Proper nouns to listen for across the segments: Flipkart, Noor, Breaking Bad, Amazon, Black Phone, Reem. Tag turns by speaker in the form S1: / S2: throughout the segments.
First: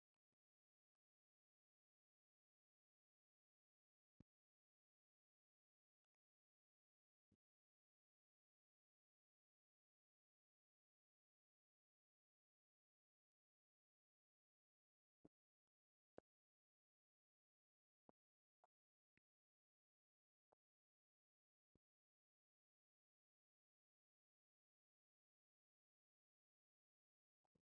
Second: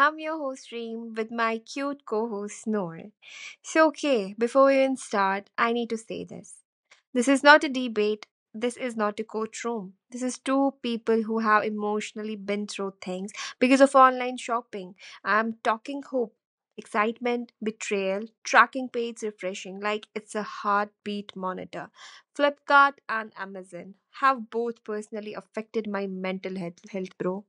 S1: I'm your host, Reem, with my cute co host, Noor. So, okay, before we even start, I need to say this. This is not a debate. This is not a courtroom. This is two people who have emotionally been through things because of online shopping. I'm talking hope, excitement, betrayal, tracking page refreshing like it's a heartbeat monitor. Flipkart and Amazon have both personally affected my mental health, bro.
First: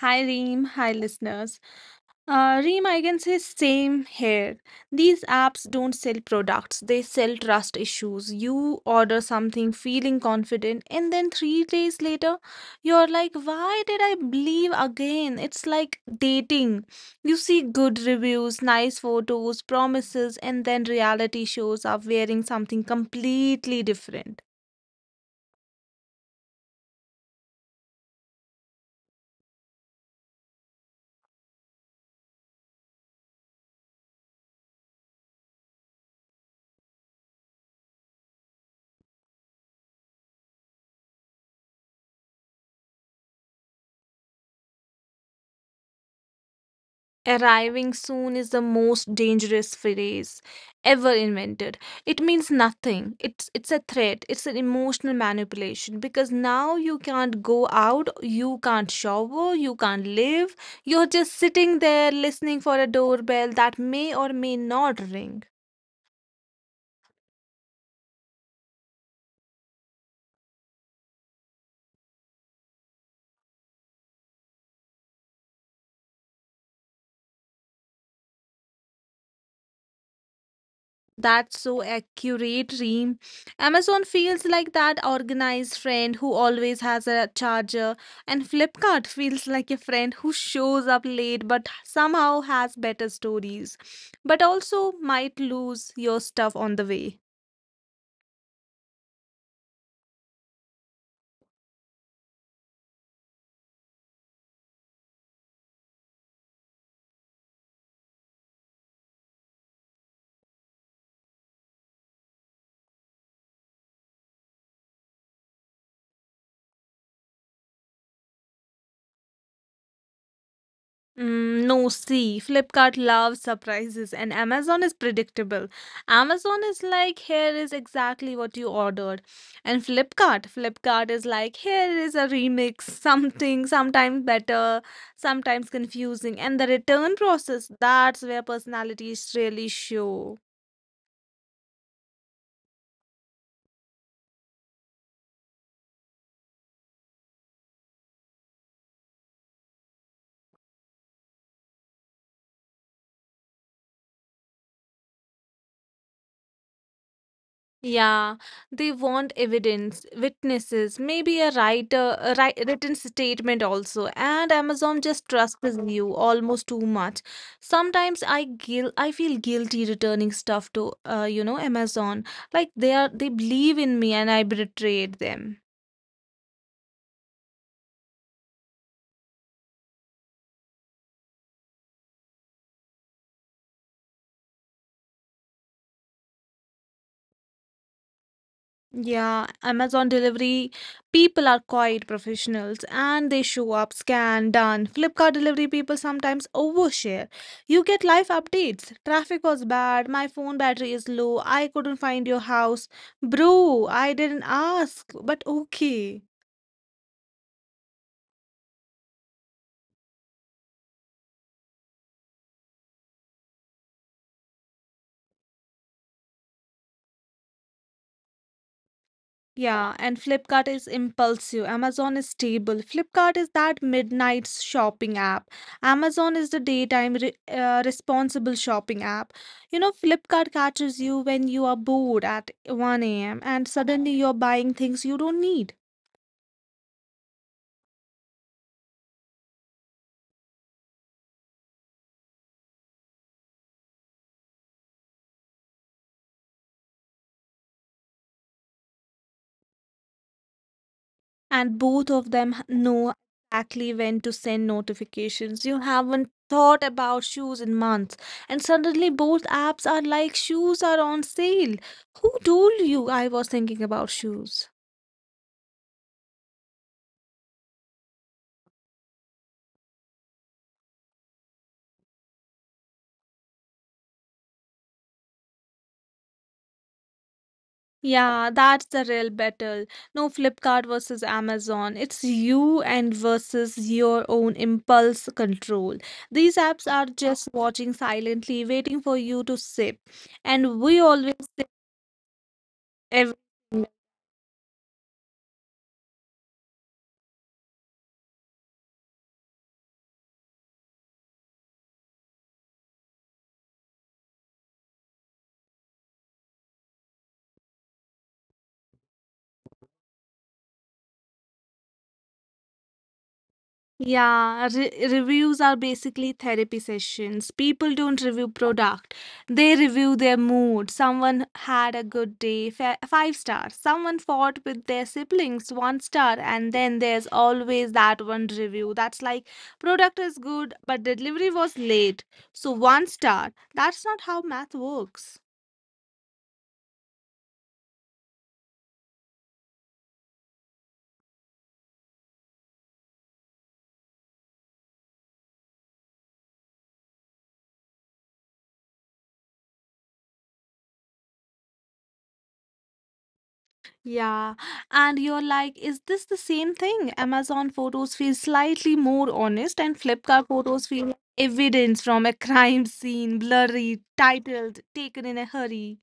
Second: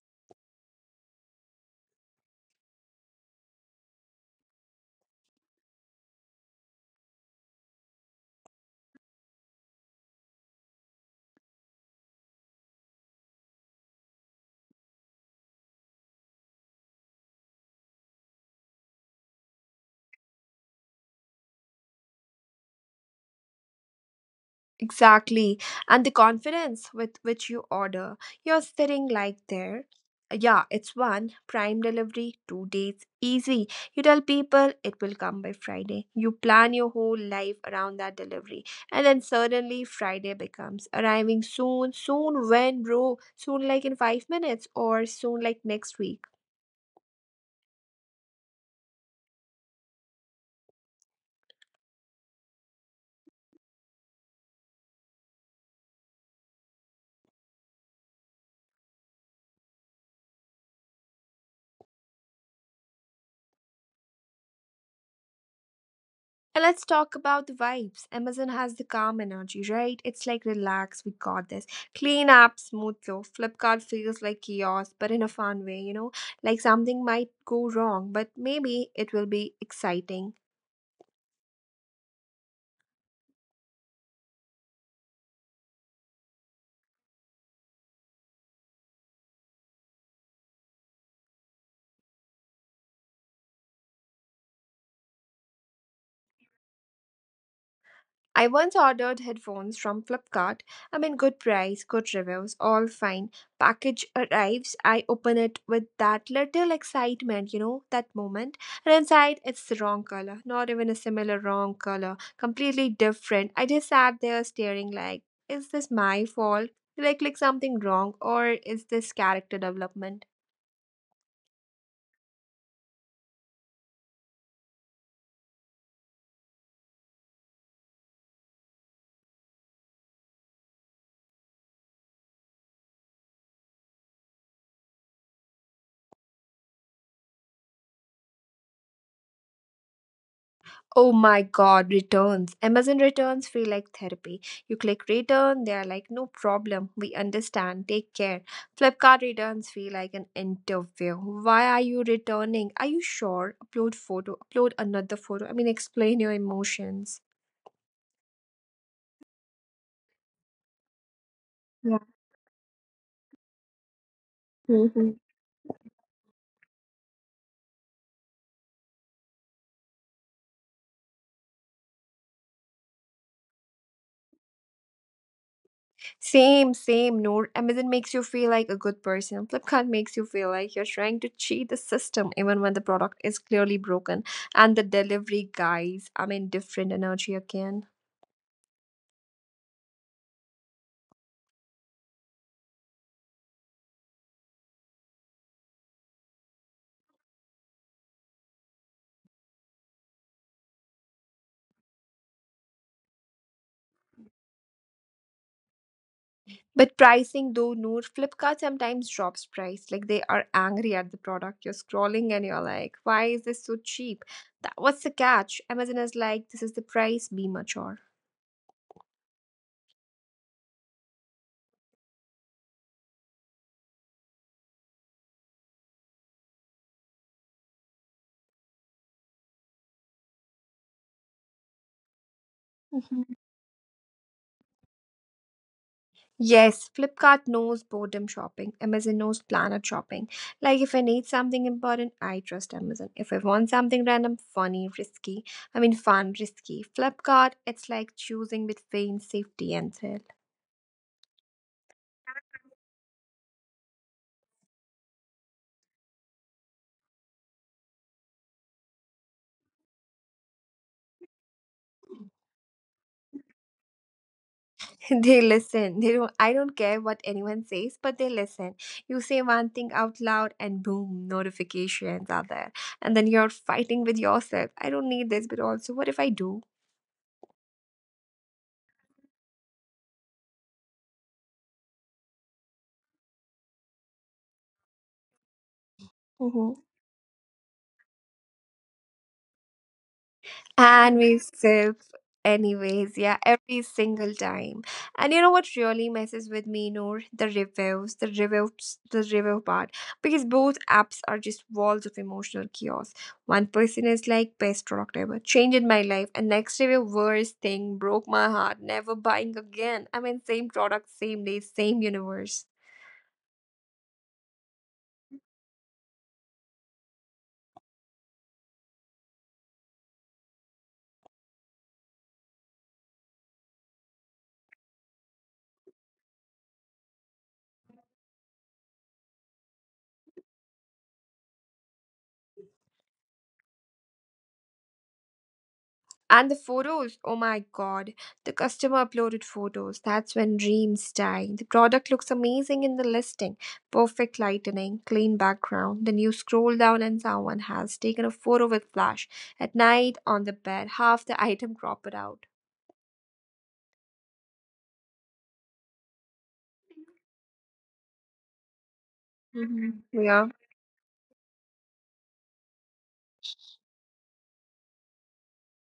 S2: Hi Reem, hi listeners. Reem, I can say same here. These apps don't sell products, they sell trust issues. You order something feeling confident, and then 3 days later, you're like, why did I believe again? It's like dating. You see good reviews, nice photos, promises, and then reality shows up wearing something completely different.
S1: Exactly. And the confidence with which you order. You're sitting like there. Yeah, it's one prime delivery, 2 days easy. You tell people it will come by Friday. You plan your whole life around that delivery. And then suddenly Friday becomes arriving soon. Soon when, bro? Soon like in 5 minutes or soon like next week.
S2: Arriving soon is the most dangerous phrase ever invented. It means nothing. It's a threat. It's an emotional manipulation because now you can't go out, you can't shower, you can't live. You're just sitting there listening for a doorbell that may or may not ring.
S1: And let's talk about the vibes. Amazon has the calm energy, right? It's like relax, we got this. Clean app, smooth flow. Flipkart feels like chaos, but in a fun way, you know? Like something might go wrong, but maybe it will be exciting.
S2: That's so accurate, Reem. Amazon feels like that organized friend who always has a charger, and Flipkart feels like a friend who shows up late but somehow has better stories, but also might lose your stuff on the way.
S1: I once ordered headphones from Flipkart. I mean, good price, good reviews, all fine. Package arrives. I open it with that little excitement, you know, that moment. And inside, it's the wrong color. Not even a similar wrong color. Completely different. I just sat there staring, like, is this my fault? Did I click something wrong? Or is this character development?
S2: Mm, no, see, Flipkart loves surprises and Amazon is predictable. Amazon is like, here is exactly what you ordered. And Flipkart is like, here is a remix, sometimes better, sometimes confusing. And the return process, that's where personalities really show.
S1: Oh my god, returns. Amazon returns feel like therapy. You click return, they are like, no problem. We understand. Take care. Flipkart returns feel like an interview. Why are you returning? Are you sure? Upload photo, upload another photo. I mean, explain your emotions.
S2: Yeah, they want evidence, witnesses, maybe a
S1: Yeah.
S2: writer, a wri- written statement also. And Amazon
S1: Mhm.
S2: just trusts you almost too much. Sometimes I feel guilty returning stuff to Amazon. Like they believe in me and I betrayed them.
S1: Same, same. No, Amazon makes you feel like a good person. Flipkart makes you feel like you're trying to cheat the system, even when the product is clearly broken. And the delivery guys, I mean, different energy again.
S2: Yeah, Amazon delivery people are quite professionals and they show up, scan, done. Flipkart delivery people sometimes overshare. You get live updates. Traffic was bad, my phone battery is low, I couldn't find your house. Bro, I didn't ask, but okay.
S1: But pricing though, Noor, Flipkart sometimes drops price. Like they are angry at the product. You're scrolling and you're like, why is this so cheap? That, what's the catch? Amazon is like, this is the price, be mature.
S2: Yeah, and Flipkart is impulsive. Amazon is stable. Flipkart is that midnight shopping app. Amazon is the daytime re responsible shopping app. You know, Flipkart catches you when you are bored at 1 a.m.
S1: Mm-hmm.
S2: and suddenly you're buying things you don't need.
S1: Yes, Flipkart knows boredom shopping. Amazon knows planet shopping. Like if I need something important, I trust Amazon. If I want something random, funny, risky, I mean fun, risky. Flipkart, it's like choosing between safety and thrill.
S2: And both of them know exactly when to send notifications. You haven't thought about shoes in months, and suddenly both apps are like shoes are on sale. Who told you I was thinking about shoes?
S1: They listen. They don't I don't care what anyone says, but they listen. You say one thing out loud and boom, notifications are there. And then you're fighting with yourself. I don't need this, but also what if I do?
S2: Yeah, that's the real battle. No Flipkart versus Amazon. It's you and versus your own impulse control. These
S1: Mhm.
S2: apps are just watching silently, waiting for you to sip. And we
S1: And
S2: always
S1: we
S2: sip
S1: sip, anyways,
S2: everything.
S1: yeah, every single time. And you know what really messes with me, Noor? The review part. Because both apps are just walls of emotional chaos. One person is like, best product ever, changed my life. And next review, worst thing, broke my heart, never buying again. I mean, same product, same day, same universe.
S2: Yeah, reviews are basically therapy sessions. People don't review product. They review their mood. Someone had a good day, five stars. Someone fought with their siblings, one star. And then there's always that one review that's like product is good, but delivery was late. So one star. That's not how math works.
S1: And the photos, oh my god, the customer uploaded photos. That's when dreams die. The product looks amazing in the listing perfect lighting, clean background. Then you scroll down and someone has taken a photo with flash. At night on the bed, half the item cropped out.
S2: Yeah, and you're like, is this the same thing? Amazon photos feel slightly more honest, and
S1: Mhm.
S2: Flipkart
S1: Yeah.
S2: photos feel like evidence from a crime scene, blurry, titled, taken in a hurry.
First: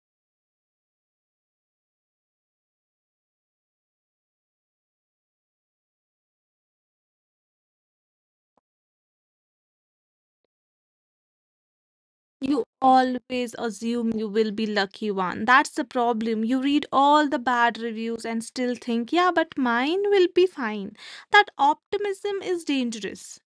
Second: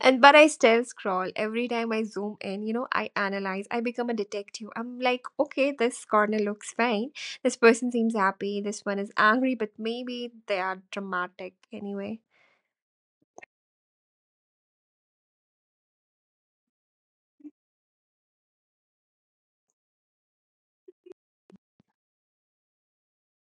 S1: And but I still scroll every time I zoom in, you know, I analyze, I become a detective. I'm like, okay, this corner looks fine. This person seems happy. This one is angry, but maybe they are dramatic anyway.
S2: You always assume you will be lucky one. That's the problem. You read all the bad reviews and still think, yeah, but mine will be fine. That optimism is dangerous.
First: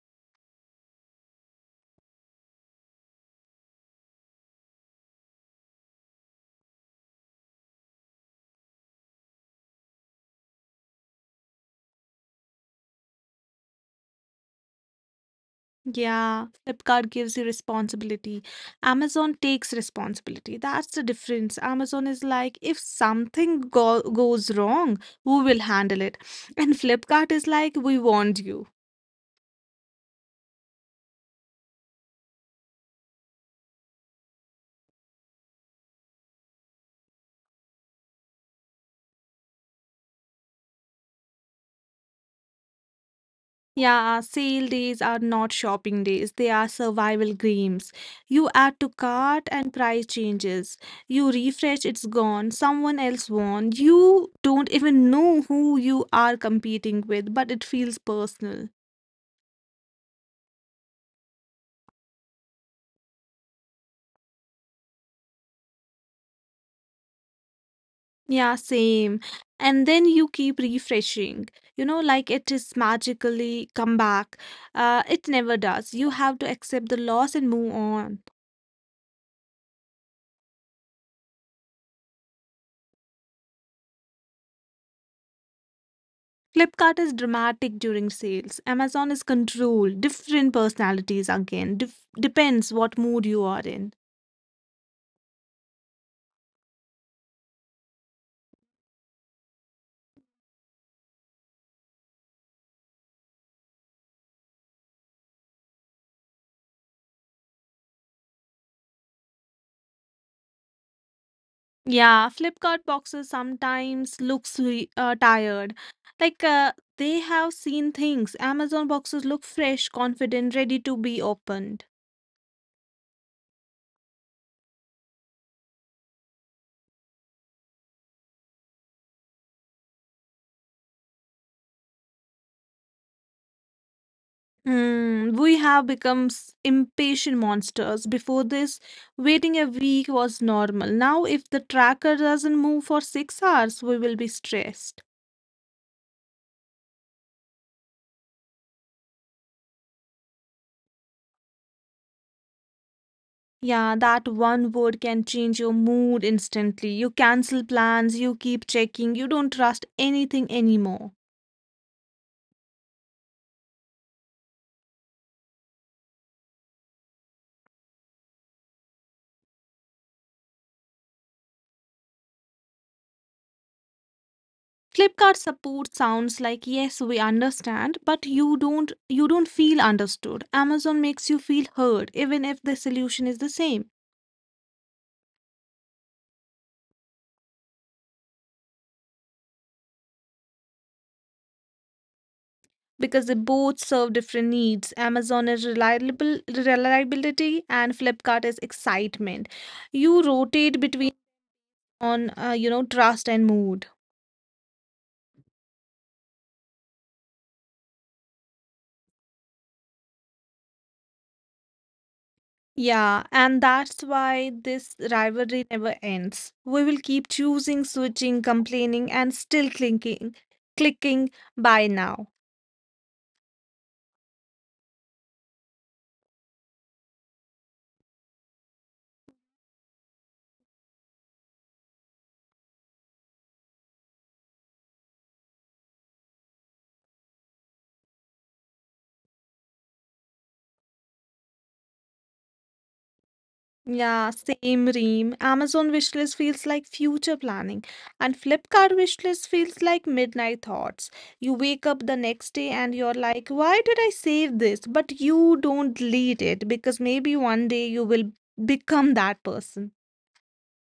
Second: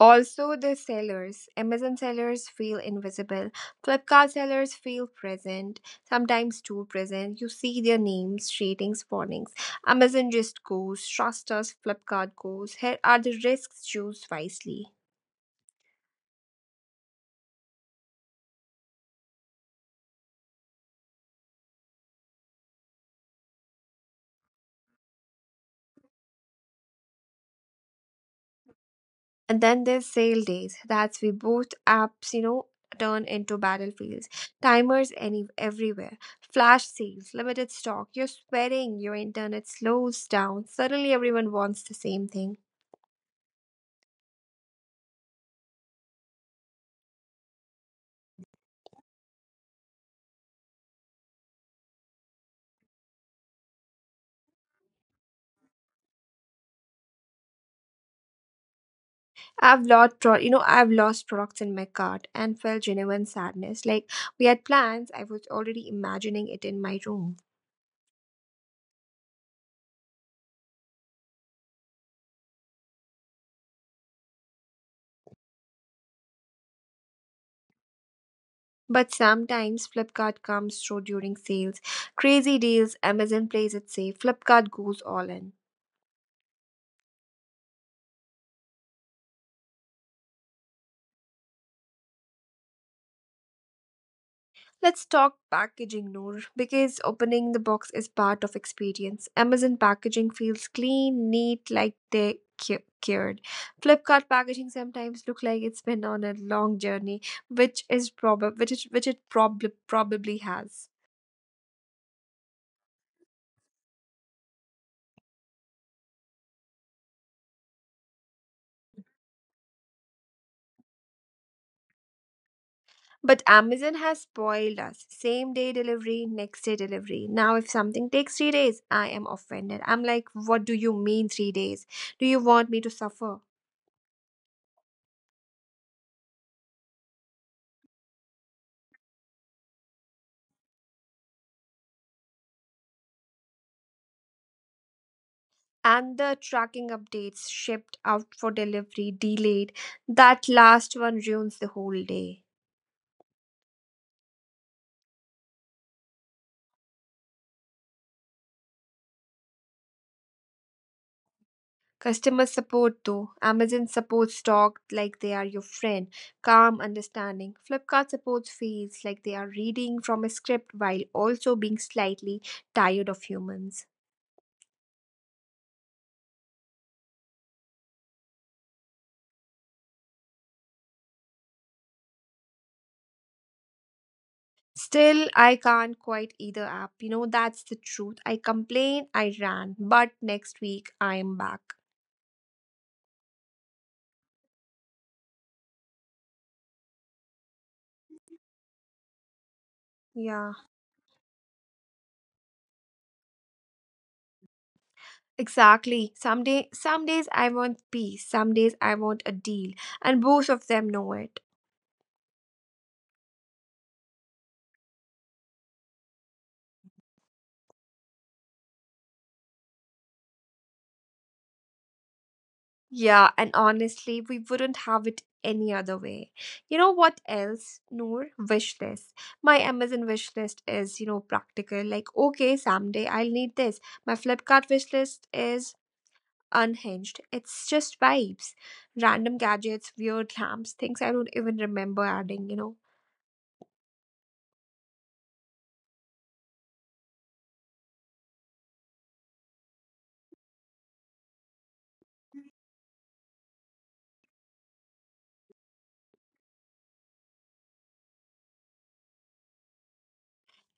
S1: Also, the sellers. Amazon sellers feel invisible. Flipkart sellers feel present, sometimes too present. You see their names, ratings, warnings. Amazon just goes, trust us, Flipkart goes. Here are the risks, choose wisely.
S2: Yeah, Flipkart gives you responsibility. Amazon takes responsibility. That's the difference. Amazon is like, if something go goes wrong, who will handle it? And Flipkart is like, we warned you.
S1: And then there's sale days. That's we both apps, you know, turn into battlefields. Timers any everywhere. Flash sales, limited stock. You're sweating. Your internet slows down. Suddenly everyone wants the same thing.
S2: Yeah, sale days are not shopping days. They are survival games. You add to cart and price changes. You refresh, it's gone. Someone else won. You don't even know who you are competing with, but it feels personal.
S1: I've lost products in my cart and felt genuine sadness. Like we had plans, I was already imagining it in my room.
S2: Yeah, same. And then you keep refreshing. You know, like it is magically come back. It never does. You have to accept the loss and move on.
S1: But sometimes Flipkart comes through during sales. Crazy deals, Amazon plays it safe, Flipkart goes all in.
S2: Flipkart is dramatic during sales. Amazon is controlled. Different personalities again. Depends what mood you are in.
S1: Let's talk packaging, Noor, because opening the box is part of experience. Amazon packaging feels clean, neat, like they cared. Flipkart packaging sometimes look like it's been on a long journey, which is prob which it prob- probably has.
S2: Yeah, Flipkart boxes sometimes look tired. Like they have seen things. Amazon boxes look fresh, confident, ready to be opened.
S1: But Amazon has spoiled us. Same day delivery, next day delivery. Now, if something takes 3 days, I am offended. I'm like, what do you mean 3 days? Do you want me to suffer?
S2: Hmm, we have become impatient monsters. Before this, waiting a week was normal. Now, if the tracker doesn't move for 6 hours, we will be stressed.
S1: And the tracking updates shipped out for delivery delayed. That last one ruins the whole day.
S2: Yeah, that one word can change your mood instantly. You cancel plans, you keep checking, you don't trust anything anymore.
S1: Customer support though. Amazon supports talk like they are your friend, calm, understanding. Flipkart supports feels like they are reading from a script while also being slightly tired of humans.
S2: Flipkart support sounds like yes, we understand, but you don't feel understood. Amazon makes you feel heard even if the solution is the same
S1: Still, I can't quite either app. You know, that's the truth. I complain, I ran, but next week I am back.
S2: because they both serve different needs. Amazon is reliable reliability and Flipkart is excitement. You
S1: Yeah,
S2: rotate between on trust and mood.
S1: exactly. Some days I want peace, some days I want a deal, and both of them know it.
S2: Yeah, and that's why this rivalry never ends. We will keep choosing, switching, complaining, and still clicking buy now.
S1: Yeah, and honestly, we wouldn't have it any other way. You know what else, Noor? Wish list. My Amazon wish list is, you know, practical. Like, okay, someday I'll need this. My Flipkart wish list is unhinged. It's just vibes, random gadgets, weird lamps, things I don't even remember adding, you know.
S2: Yeah, same ream. Amazon wishlist feels like future planning, and Flipkart wishlist feels like midnight thoughts. You wake up the next day and you're like, why did I save this? But you don't delete it because maybe one day you will become that person.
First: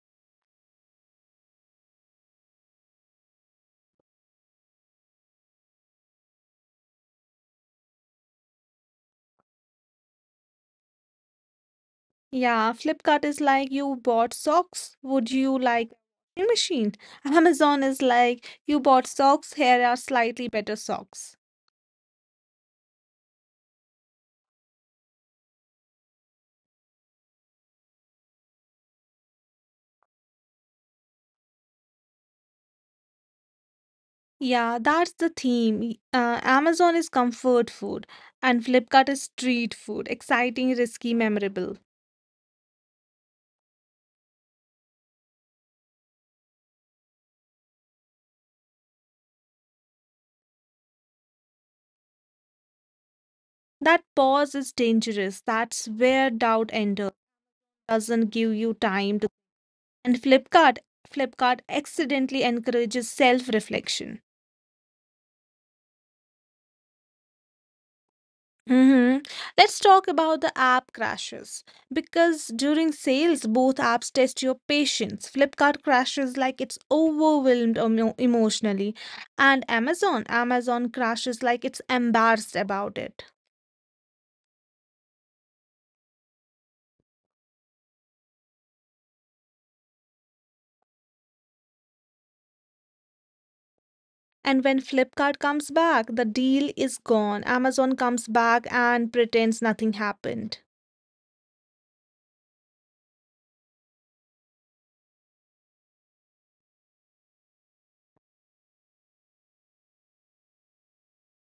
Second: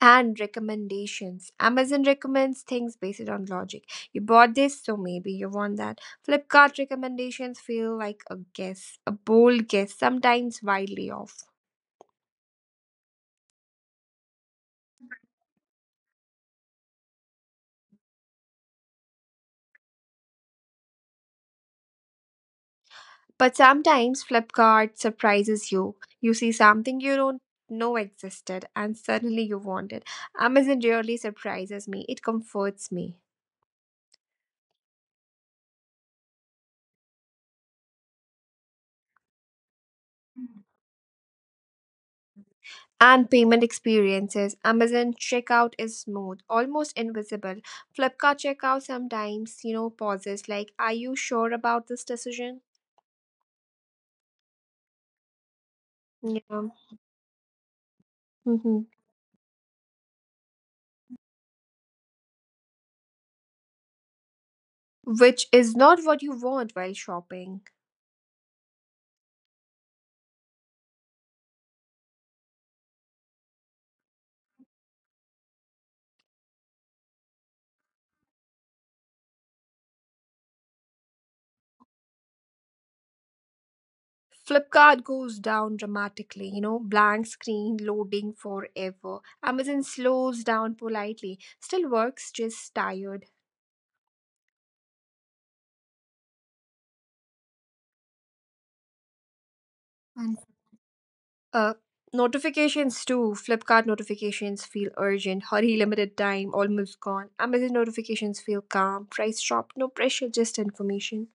S1: And recommendations. Amazon recommends things based on logic. You bought this, so maybe you want that. Flipkart recommendations feel like a guess, a bold guess, sometimes wildly off.
S2: Yeah, Flipkart is like you bought socks. Would you like a machine? Amazon is like you bought socks. Here are slightly better socks.
S1: But sometimes Flipkart surprises you. You see something you don't know existed and suddenly you want it. Amazon really surprises me, it comforts me.
S2: Yeah, that's the theme. Amazon is comfort food, and Flipkart is street food. Exciting, risky, memorable.
S1: And payment experiences. Amazon checkout is smooth, almost invisible. Flipkart checkout sometimes, you know, pauses like, are you sure about this decision?
S2: That pause is dangerous. That's where
S1: Yeah.
S2: doubt enters. Doesn't give you
S1: Hmm.
S2: time to. And Flipkart accidentally encourages self-reflection.
S1: Which is not what you want while shopping.
S2: Hmm. Let's talk about the app crashes because during sales, both apps test your patience. Flipkart crashes like it's overwhelmed emotionally, and Amazon crashes like it's embarrassed about it.
S1: Flipkart goes down dramatically, you know, blank screen loading forever. Amazon slows down politely, still works, just tired.
S2: And when Flipkart comes back, the deal is gone. Amazon comes back and pretends nothing
S1: And
S2: happened.
S1: uh, notifications too. Flipkart notifications feel urgent, hurry, limited time, almost gone. Amazon notifications feel calm, price drop, no pressure, just information.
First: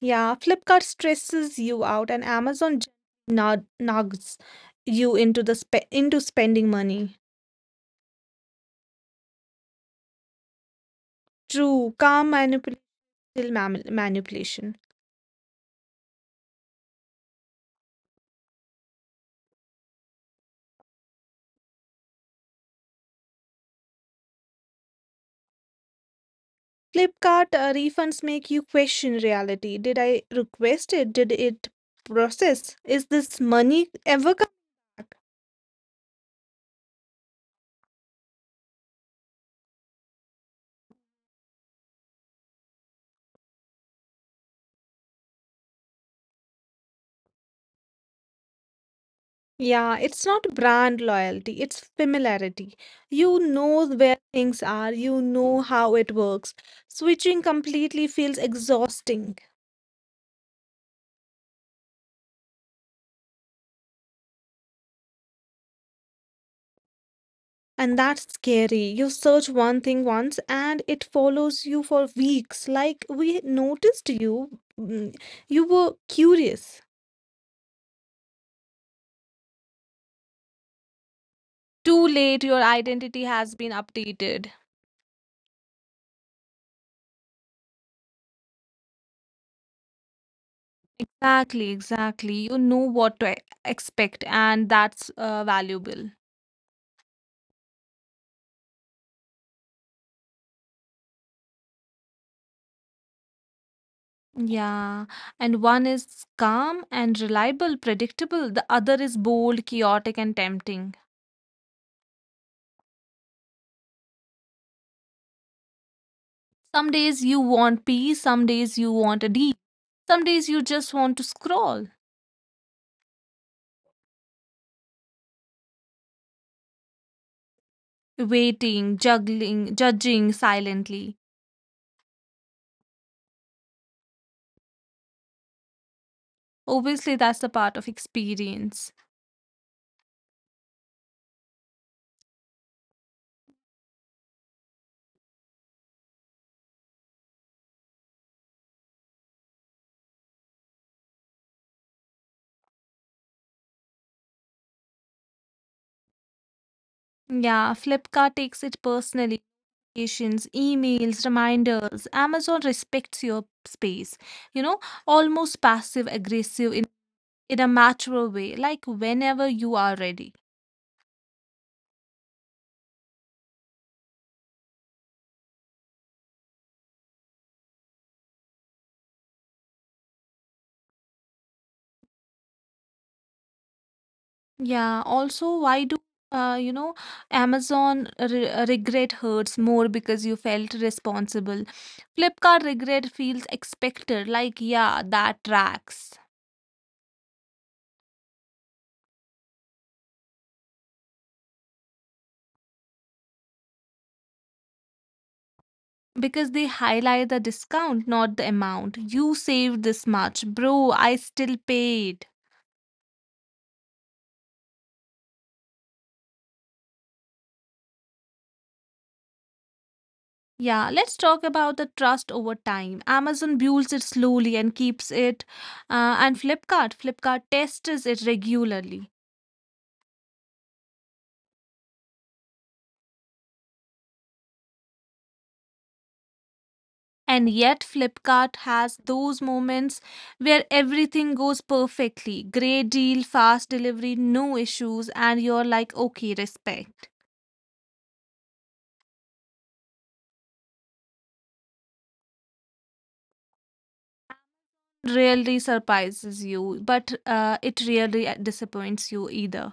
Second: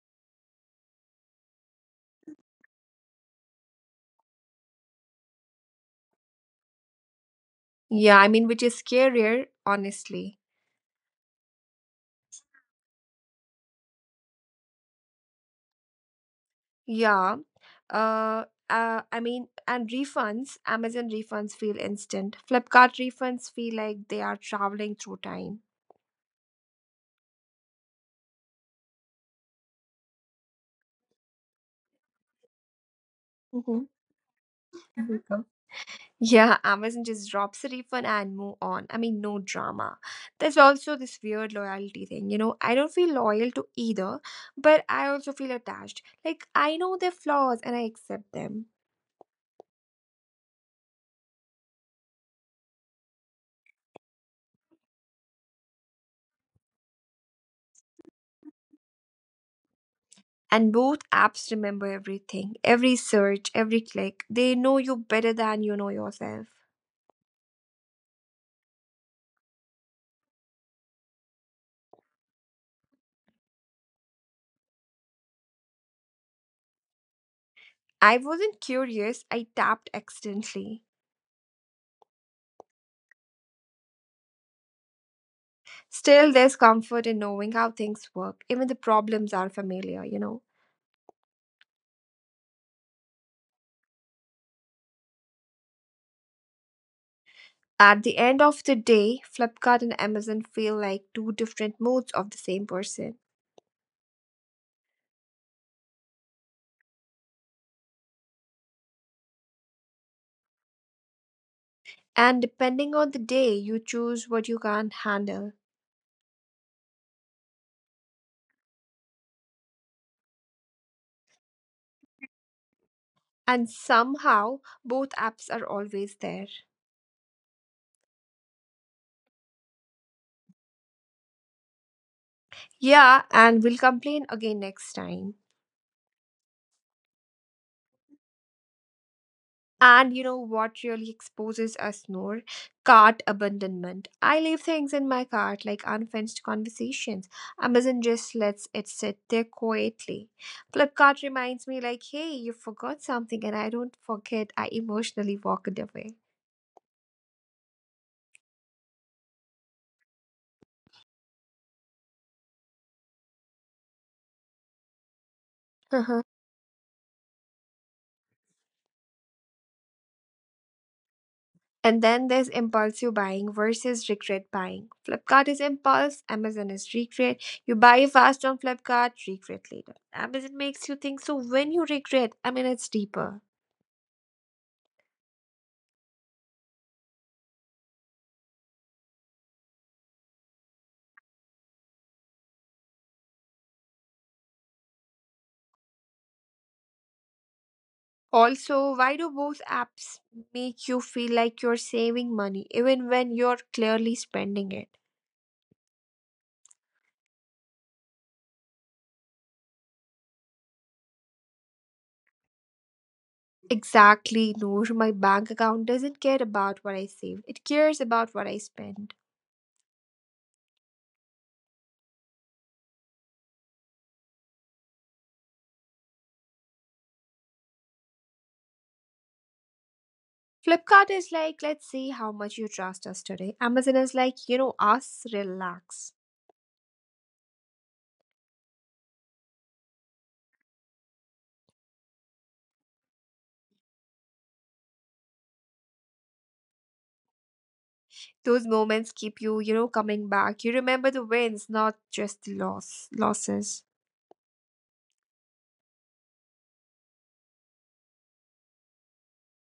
S2: Yeah, Flipkart stresses you out, and Amazon nods you into spending money.
S1: Yeah, I mean, which is scarier, honestly.
S2: True, calm manipulation.
S1: Yeah. I mean, and refunds, Amazon refunds feel instant. Flipkart refunds feel like they are traveling through time.
S2: Flipkart refunds make you question reality. Did I request it? Did it process? Is this money
S1: Mm-hmm.
S2: ever come back?
S1: Yeah, Amazon just drops the refund and move on. I mean, no drama. There's also this weird loyalty thing. You know, I don't feel loyal to either, but I also feel attached. Like, I know their flaws and I accept them.
S2: Yeah, it's not brand loyalty, it's familiarity. You know where things are, you know how it works. Switching completely feels exhausting.
S1: And both apps remember everything every search, every click. They know you better than you know yourself.
S2: And that's scary. You search one thing once and it follows you for weeks. Like we noticed you. You were curious.
S1: I wasn't curious, I tapped accidentally.
S2: Too late, your identity has been updated.
S1: Still, there's comfort in knowing how things work, even the problems are familiar, you know.
S2: Exactly, exactly. You know what to expect, and that's valuable.
S1: At the end of the day, Flipkart and Amazon feel like two different modes of the same person.
S2: Yeah, and one is calm and reliable, predictable, the other is bold, chaotic, and tempting.
S1: And depending on the day, you choose what you can't handle.
S2: Some days you want peace, some days you want a deep, some days you just want to scroll.
S1: And somehow, both apps are always there.
S2: Waiting, juggling, judging silently.
S1: Yeah, and we'll complain again next time.
S2: Obviously, that's the part of experience.
S1: And you know what really exposes us more? Cart abandonment. I leave things in my cart like unfinished conversations. Amazon just lets it sit there quietly. Flipkart reminds me, like, hey, you forgot something, and I don't forget. I emotionally walk it away.
S2: Yeah, Flipkart takes it personally. Notifications, emails, reminders. Amazon respects your space. You know, almost
S1: Uh-huh.
S2: passive aggressive in a mature way, like whenever you are ready.
S1: And then there's impulsive buying versus regret buying. Flipkart is impulse, Amazon is regret. You buy fast on Flipkart, regret later. Amazon makes you think so when you regret, I mean, it's deeper.
S2: Yeah, also, why do uh, you know Amazon re regret hurts more because you felt responsible? Flipkart regret feels expected, like, yeah, that tracks.
S1: Also, why do both apps make you feel like you're saving money even when you're clearly spending it?
S2: Because they highlight the discount, not the amount. You saved this much, bro, I still paid.
S1: Exactly, Noor. My bank account doesn't care about what I save, it cares about what I spend.
S2: Yeah, let's talk about the trust over time. Amazon builds it slowly and keeps it, and Flipkart tests it regularly.
S1: Flipkart is like, let's see how much you trust us today. Amazon is like, you know, us, relax.
S2: And yet, Flipkart has those moments where everything goes perfectly. Great deal, fast delivery, no issues, and you're like, okay, respect.
S1: Those moments keep you, you know, coming back. You remember the wins, not just the losses.
S2: Really surprises you, but it really disappoints you either.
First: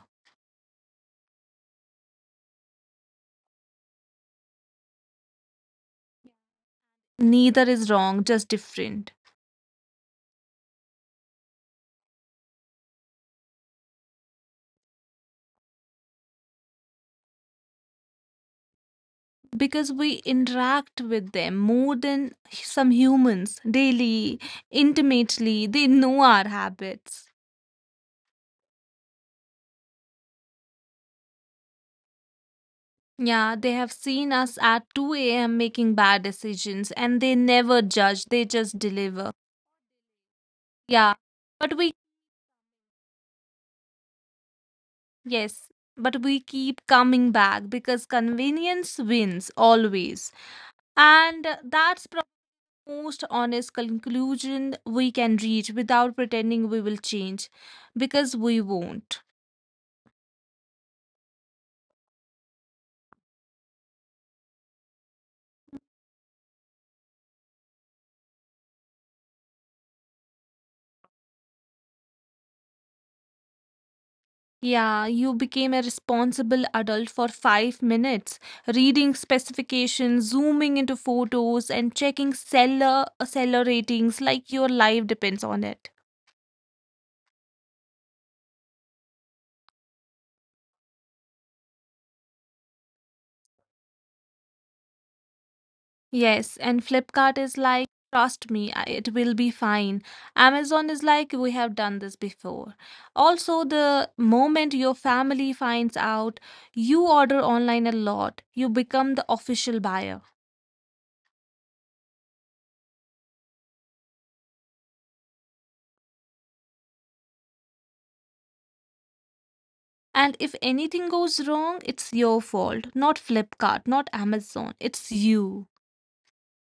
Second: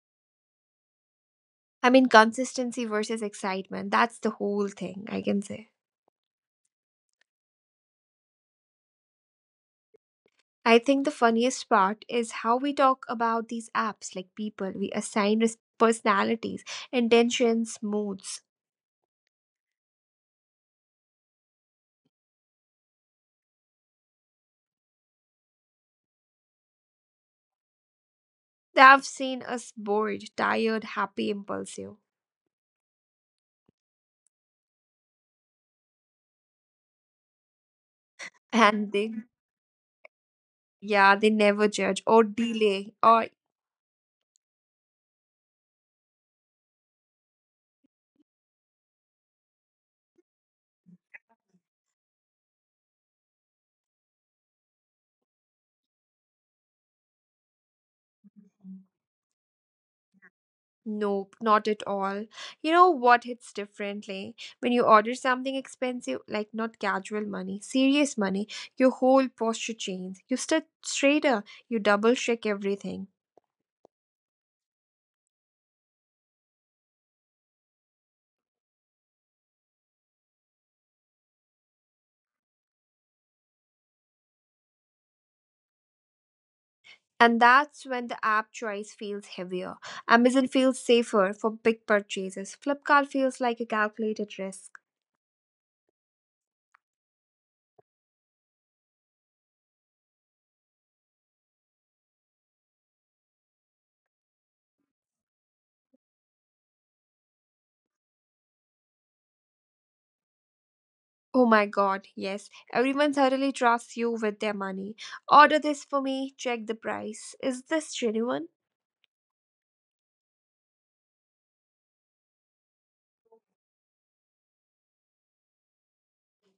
S1: I mean, consistency versus excitement. That's the whole thing, I can say.
S2: Neither is wrong, just different.
S1: I think the funniest part is how we talk about these apps like people. We assign personalities, intentions, moods.
S2: Because we interact with them more than some humans daily, intimately, they know our habits.
S1: They have seen us bored, tired, happy, impulsive.
S2: Yeah, they have seen us at 2 a.m. making bad decisions and they never judge, they
S1: And they,
S2: just deliver.
S1: yeah, they
S2: Yeah,
S1: never judge
S2: but
S1: or
S2: we,
S1: delay or.
S2: yes, but we keep coming back because convenience wins always. And that's the most honest conclusion we can reach without pretending we will change because we won't.
S1: Nope, not at all. You know what hits differently? When you order something expensive, like not casual money, serious money, your whole posture changes. You start straighter, you double check everything.
S2: Yeah, you became a responsible adult for 5 minutes, reading specifications, zooming into photos, and checking seller ratings like your life depends on it.
S1: And that's when the app choice feels heavier. Amazon feels safer for big purchases. Flipkart feels like a calculated risk.
S2: Yes, and Flipkart is like, trust me, it will be fine. Amazon is like, we have done this before. Also, the moment your family finds out you order online a lot, you become the official buyer.
S1: Oh my god, yes, everyone thoroughly trusts you with their money. Order this for me, check the price. Is this genuine?
S2: And if anything goes wrong, it's your fault, not Flipkart, not Amazon. It's you.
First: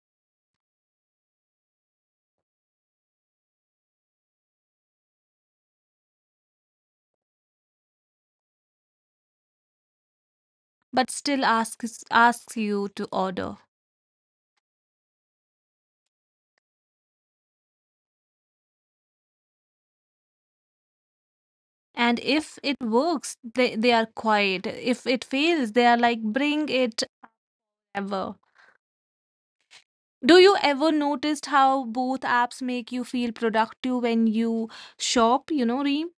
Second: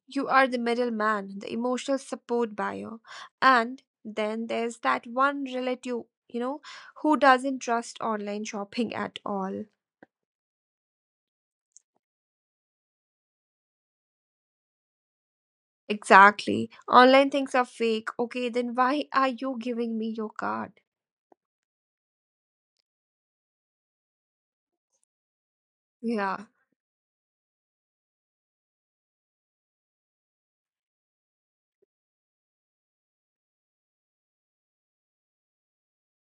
S1: You are the middleman, the emotional support buyer. And then there's that one relative, you know, who doesn't trust online shopping at all.
S2: But still asks you to order.
S1: Exactly. Online things are fake. Okay, then why are you giving me your card?
S2: And if it works, they are quiet. If it fails, they
S1: Yeah.
S2: are like, bring it ever. Do you ever noticed how both apps make you feel productive when you shop, Reem?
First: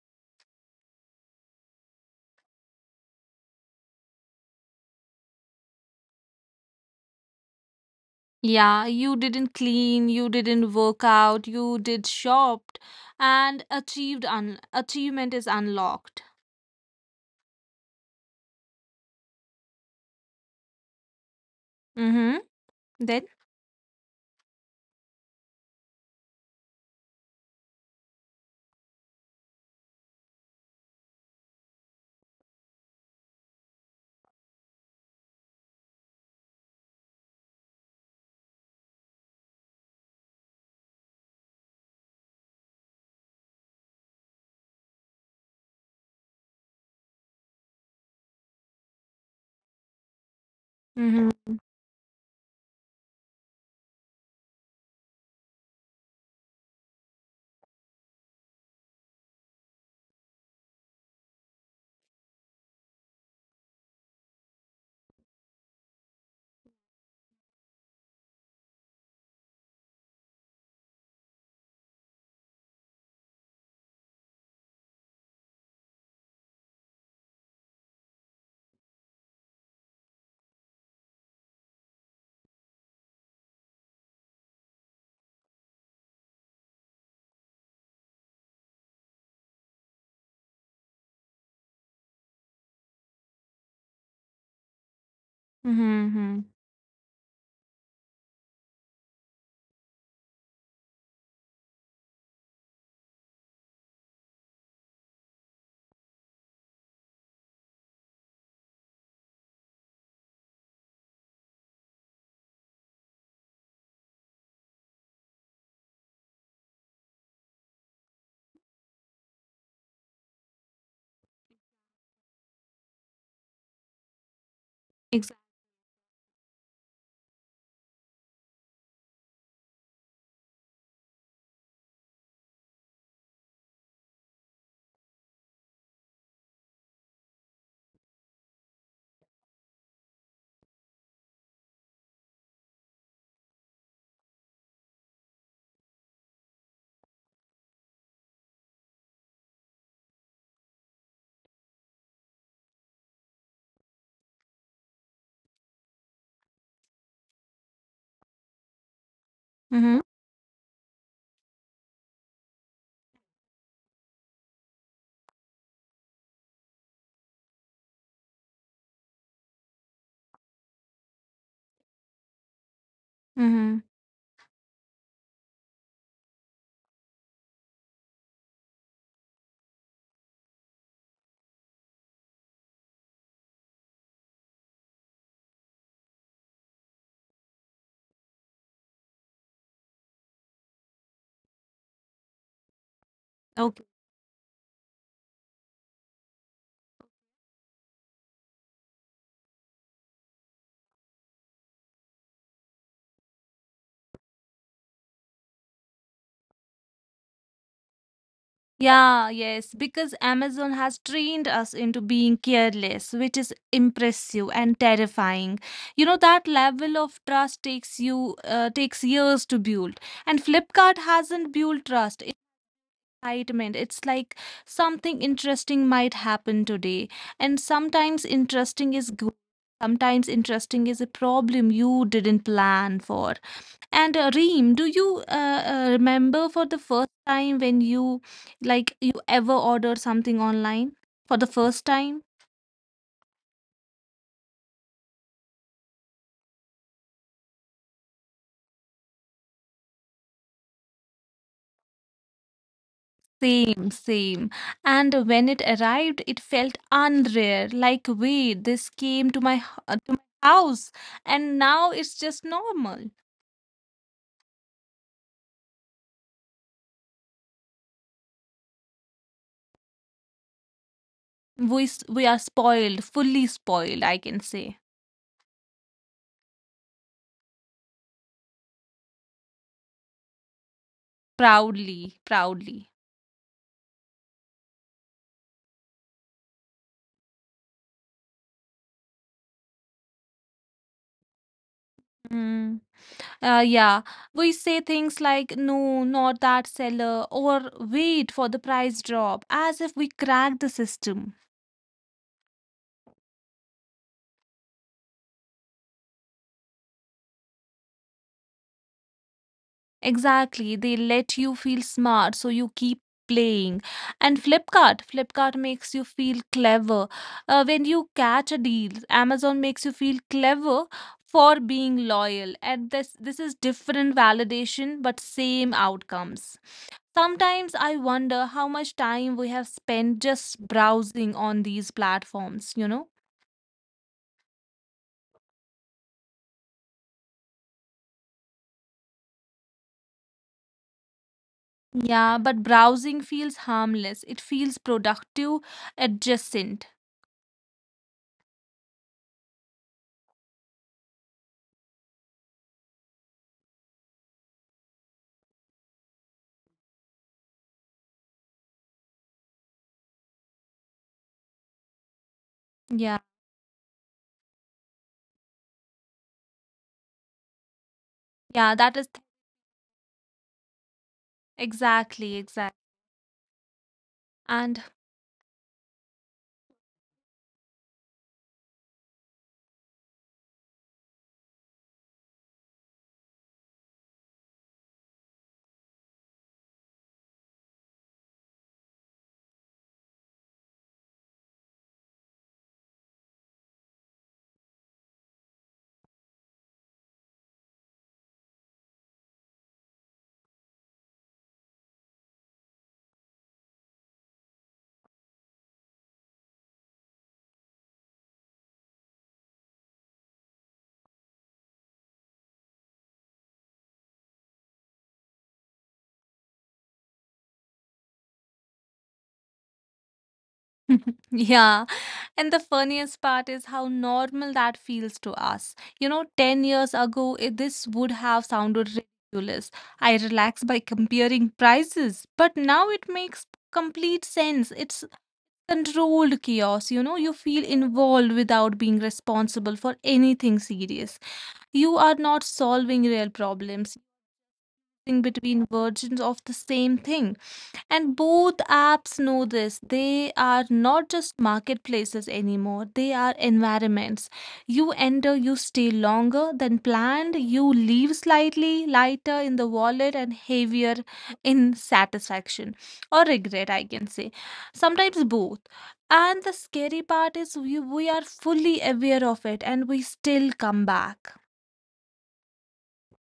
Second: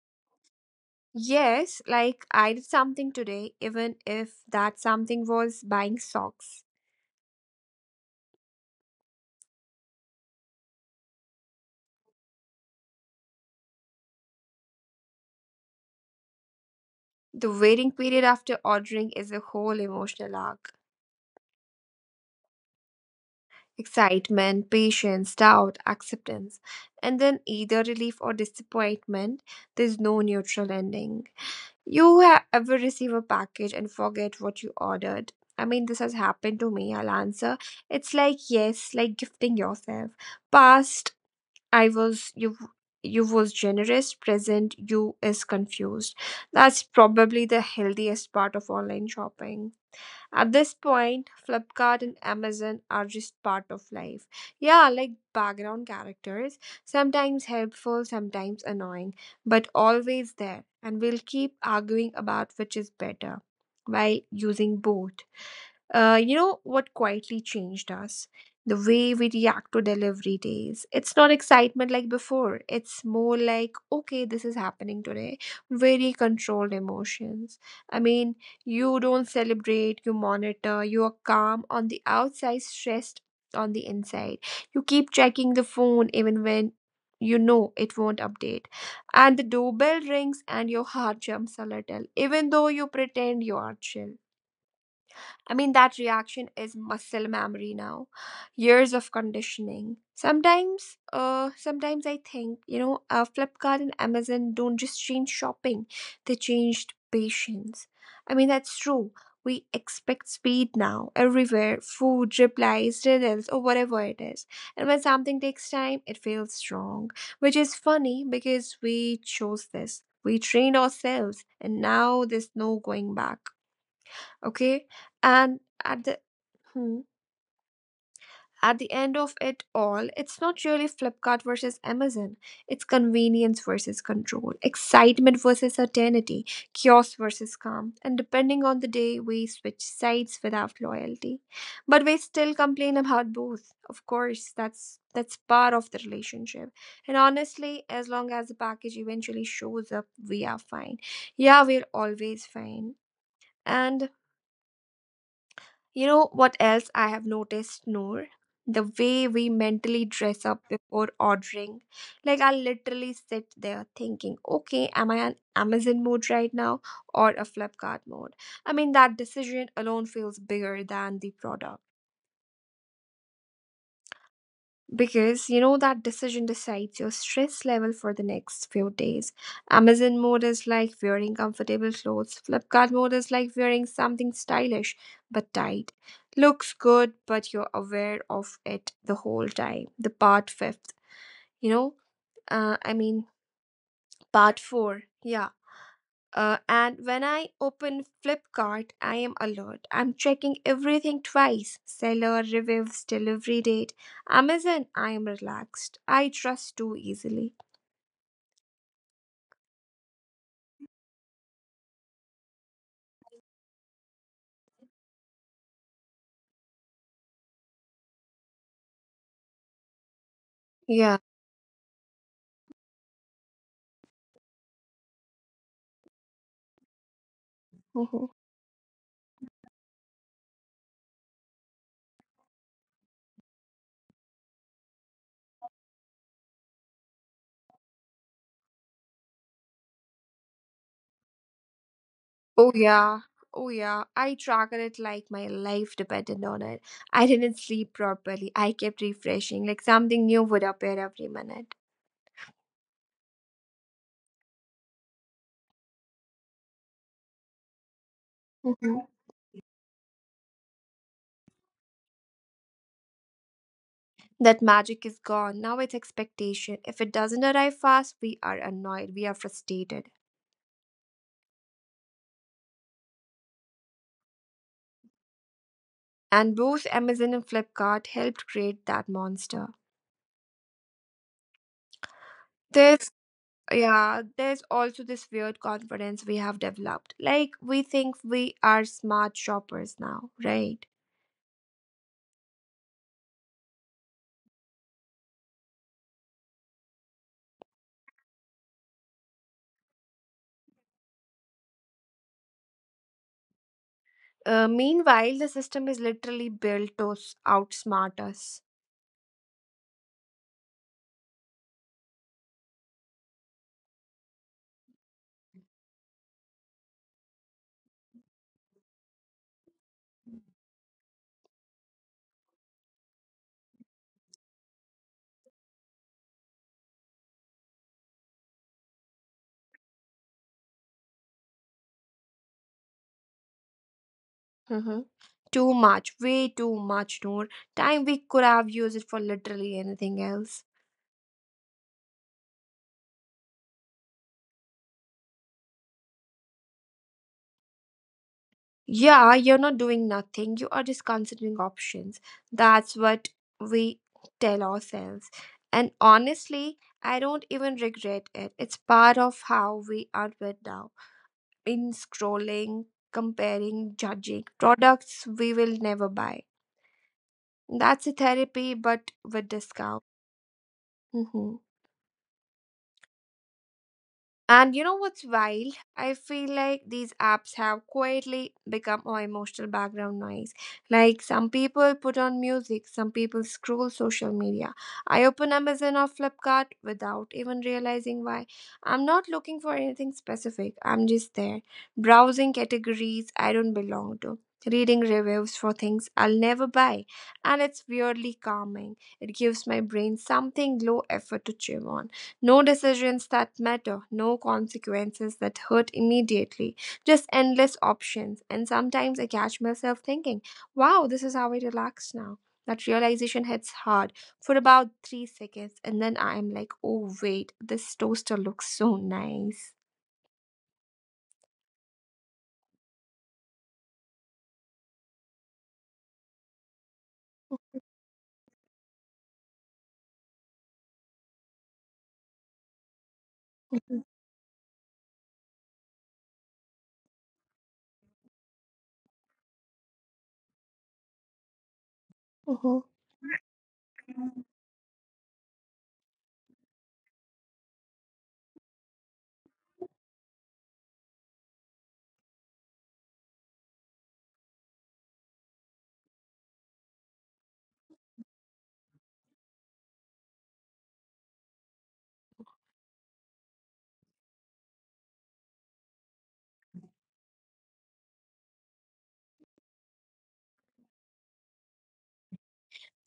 S1: Yes, like I did something today, even if that something was buying socks.
S2: Yeah, you didn't clean, you didn't work out, you did shopped and achieved un achievement is unlocked.
S1: The waiting period after ordering is a whole emotional arc.
S2: Mm-hmm. Then.
S1: Excitement, patience, doubt, acceptance, and then either relief or disappointment. There's no neutral ending. Ever receive a package and forget what you ordered? I mean, this has happened to me. I'll answer. It's like yes, like gifting yourself. Past, I was you. You was generous. Present, you is confused. That's probably the healthiest part of online shopping. At this
S2: Mhm.
S1: point,
S2: Mhm.
S1: Flipkart and Amazon are just part of life. Yeah, like background characters, sometimes helpful, sometimes annoying, but always there. And we'll keep arguing about which is better while using both. You know what quietly changed us? The way we react to delivery days. It's not excitement like before. It's more like, okay, this is happening today. Very controlled emotions. I mean, you don't celebrate, you monitor, you are calm on the outside, stressed on the inside. You keep checking the phone even when you know it won't update. And the doorbell rings and your heart jumps a little, even though you pretend you are chill. I mean, that
S2: Mhm.
S1: reaction is muscle memory now. Years of conditioning. Sometimes I think, Flipkart and Amazon don't just change shopping; they changed patience. I mean, that's true. We expect speed now, everywhere, food, replies, riddles, or whatever it is. And when something takes time, it feels wrong, which is funny because we chose this. We trained ourselves, and now there's no going back. Okay.
S2: Exactly.
S1: And at the, hmm, at the end of it all, it's not really Flipkart versus Amazon. It's convenience versus control, excitement versus certainty, chaos versus calm, and depending on the day we switch sides without loyalty. But we still complain about both. Of course, that's part of the relationship. And honestly, as long as the package eventually shows up, we are fine. Yeah, we're always fine. And you know what else I have noticed, Noor? The way we
S2: Mhm.
S1: mentally dress up before ordering. Like I literally sit there thinking, okay, am I an Amazon mode right now or a Flipkart mode? I mean, that decision alone feels bigger than the product.
S2: Mhm.
S1: Because you know that decision decides your stress level for the next few days. Amazon mode is like wearing comfortable clothes, Flipkart mode is like wearing something stylish but tight. Looks good, but you're aware of it the whole time. The part fifth, you know, uh, I mean,
S2: Okay.
S1: part four. Yeah. And when I open Flipkart, I am alert. I'm checking everything twice: seller, reviews, delivery date. Amazon, I am relaxed. I trust too easily.
S2: Yeah, yes, because Amazon has trained us into being careless, which is impressive and terrifying. You know that level of trust takes years to build, and Flipkart hasn't
S1: Yeah.
S2: built trust. It's excitement. It's like something interesting might happen today, and sometimes
S1: Mhm.
S2: interesting is good. Sometimes interesting is a problem you didn't plan for. And Reem, do you remember for the first time when you like you ever ordered something online for the first time?
S1: Oh, yeah. Oh, yeah. I tracked it like my life depended on it. I didn't sleep properly. I kept refreshing, like something new would appear every minute.
S2: Same, same. And when it arrived, it felt unreal. Like, wait, this came
S1: Mhm.
S2: to my house, and now it's just normal.
S1: That magic is gone. Now it's expectation. If it doesn't arrive fast, we are annoyed. We are frustrated.
S2: We are spoiled, fully spoiled, I can say.
S1: And both Amazon and Flipkart helped create that monster.
S2: Proudly, proudly.
S1: There's, yeah, there's also this weird confidence we have developed. Like we think we are smart shoppers now, right?
S2: Hmm. Yeah, we say things like no, not that seller, or wait for the price drop, as if we cracked the system.
S1: Meanwhile, the system is literally built to outsmart us.
S2: Exactly, they let you feel smart, so you keep playing. And Flipkart makes you feel clever. When you catch a deal, Amazon makes you feel clever for being loyal. And this is different validation, but same outcomes. Sometimes I wonder how much time we have spent just browsing on these platforms, you know?
S1: Hmm. Too much, way too much, Noor. Time we could have used it for literally anything else.
S2: Yeah, but browsing feels harmless. It feels productive, adjacent.
S1: Yeah, you're not doing nothing. You are just considering options. That's what we tell ourselves. And honestly, I don't even regret it. It's part of how we are right now. In scrolling,
S2: Yeah,
S1: comparing, judging products we will never buy. That's a therapy,
S2: yeah,
S1: but with discount. Mhm.
S2: exactly, exactly.
S1: And you
S2: And
S1: know what's wild? I feel like these apps have quietly become our emotional background noise. Like some people put on music, some people scroll social media. I open Amazon or Flipkart without even realizing why. I'm not looking for anything specific, I'm just there, browsing categories I don't belong to. Reading reviews for things I'll never buy, and it's weirdly calming. It gives my brain something low effort to chew on. No decisions that matter, no consequences that hurt immediately, just endless options. And sometimes I catch myself thinking, wow, this is how I relax now. That realization hits hard for about 3 seconds, and then I am like, oh, wait, this toaster looks so nice.
S2: yeah. And the funniest part is how normal that feels to us. You know, 10 years ago, this would have sounded ridiculous. I relax by comparing prices, but now it makes
S1: Mhm.
S2: complete sense. It's controlled chaos. You know, you feel involved without being responsible for anything serious. You are not
S1: Mhm.
S2: solving real problems, you between versions of the same thing. And both apps know this. They are not just marketplaces anymore, they are environments. You enter, you stay longer than planned, you leave slightly lighter in the wallet and heavier in satisfaction or regret, I can say. Sometimes both. And the scary part is we are fully aware of it and we still come back.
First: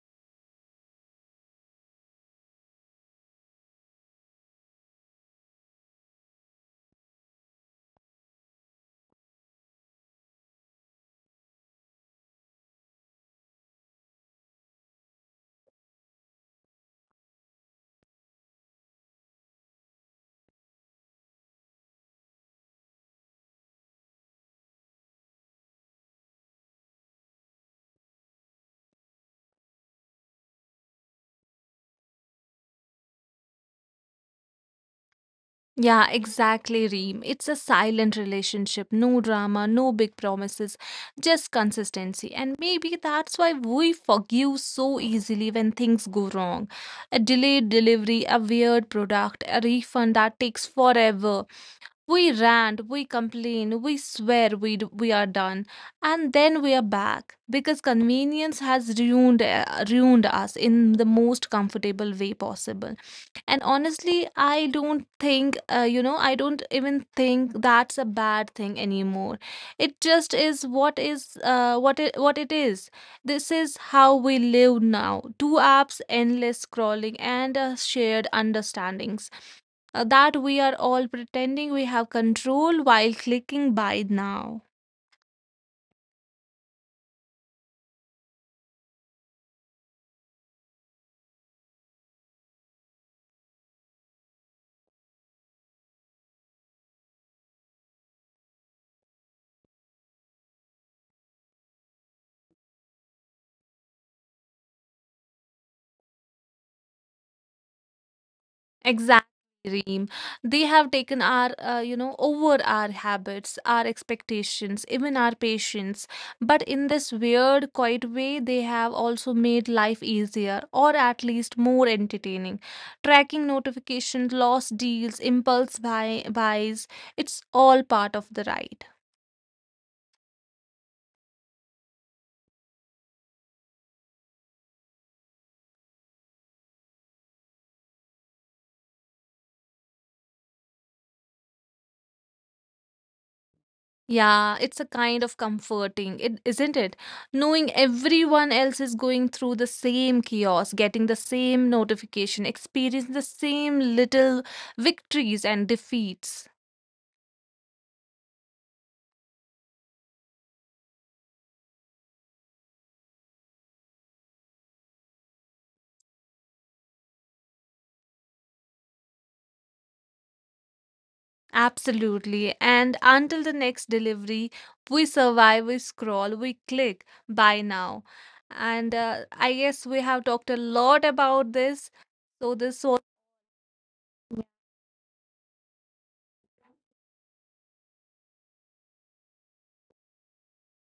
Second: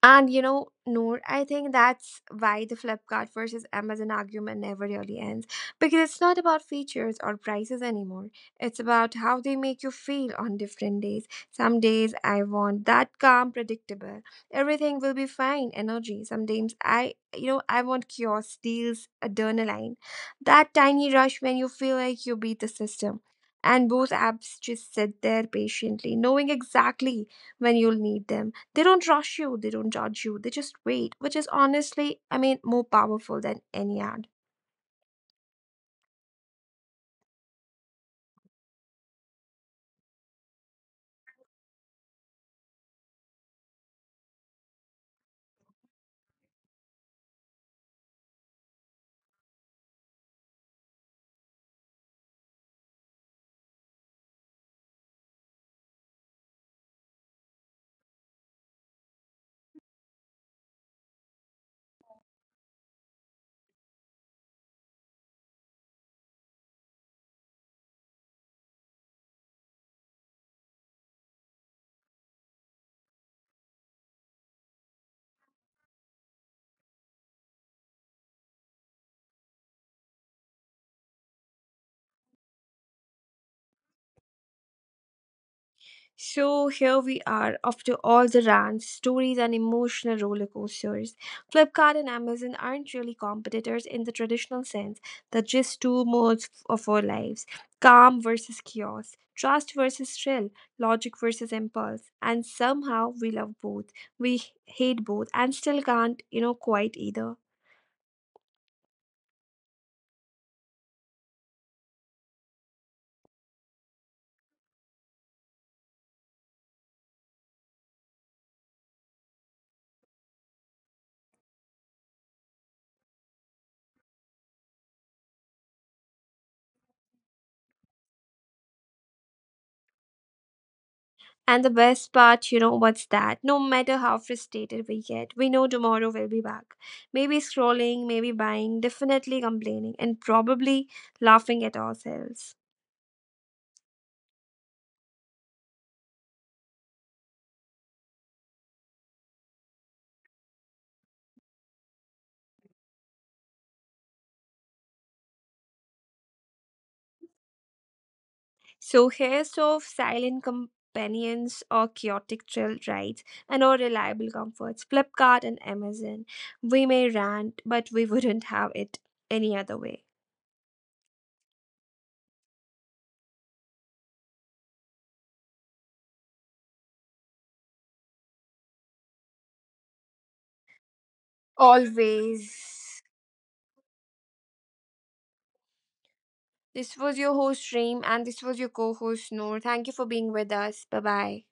S1: And you know, Noor, I think that's why the Flipkart versus Amazon argument never really ends. Because it's not about features or prices anymore. It's about how they make you feel on different days. Some days I want that calm, predictable. Everything will be fine, energy. Some days I I want chaos, deals, adrenaline. That tiny rush when you feel like you beat the system. And both apps just sit there patiently, knowing exactly when you'll need them. They don't rush you, they don't judge you, they just wait, which is honestly, I mean, more powerful than any ad.
S2: Yeah, exactly, Reem. It's a silent relationship. No drama, no big promises, just consistency. And maybe that's why we forgive so easily when things go wrong. A delayed delivery, a weird product, a refund that takes forever. We rant, we complain, we swear we are done. And then we are back because convenience has ruined us in the most comfortable way possible. And honestly, I don't even think that's a bad thing anymore. It just is what is, what it is. This is how we live now. Two apps, endless scrolling, and shared understandings that we are all pretending we have control while clicking buy now.
S1: So here we are, after all the rants, stories, and emotional roller coasters. Flipkart and Amazon aren't really competitors in the traditional sense, they're just two modes of our lives: calm versus chaos, trust versus thrill, logic versus impulse. And somehow we love both, we hate both, and still can't, you know, quite either.
S2: Exactly, Reem. They have taken over our habits, our expectations, even our patience. But in this weird, quiet way, they have also made life easier or at least more entertaining. Tracking notifications, lost deals, impulse buys, it's all part of the ride.
S1: And the best part, you know, what's that? No matter how frustrated we get, we know tomorrow we'll be back. Maybe scrolling, maybe buying, definitely complaining, and probably laughing at ourselves.
S2: Yeah, it's a kind of comforting, isn't it? Knowing everyone else is going through the same chaos, getting the same notification, experiencing the same little victories and defeats.
S1: So, here's of silent companions or chaotic thrill rides and or reliable comforts, Flipkart and Amazon. We may rant, but we wouldn't have it any other way.
S2: Absolutely. And until the next delivery, we survive, we scroll, we click buy now. And I guess we have talked a lot about
S1: Always.
S2: this. So this was.
S1: This was your host, Reem, and this was your co host, Noor. Thank you for being with us. Bye bye.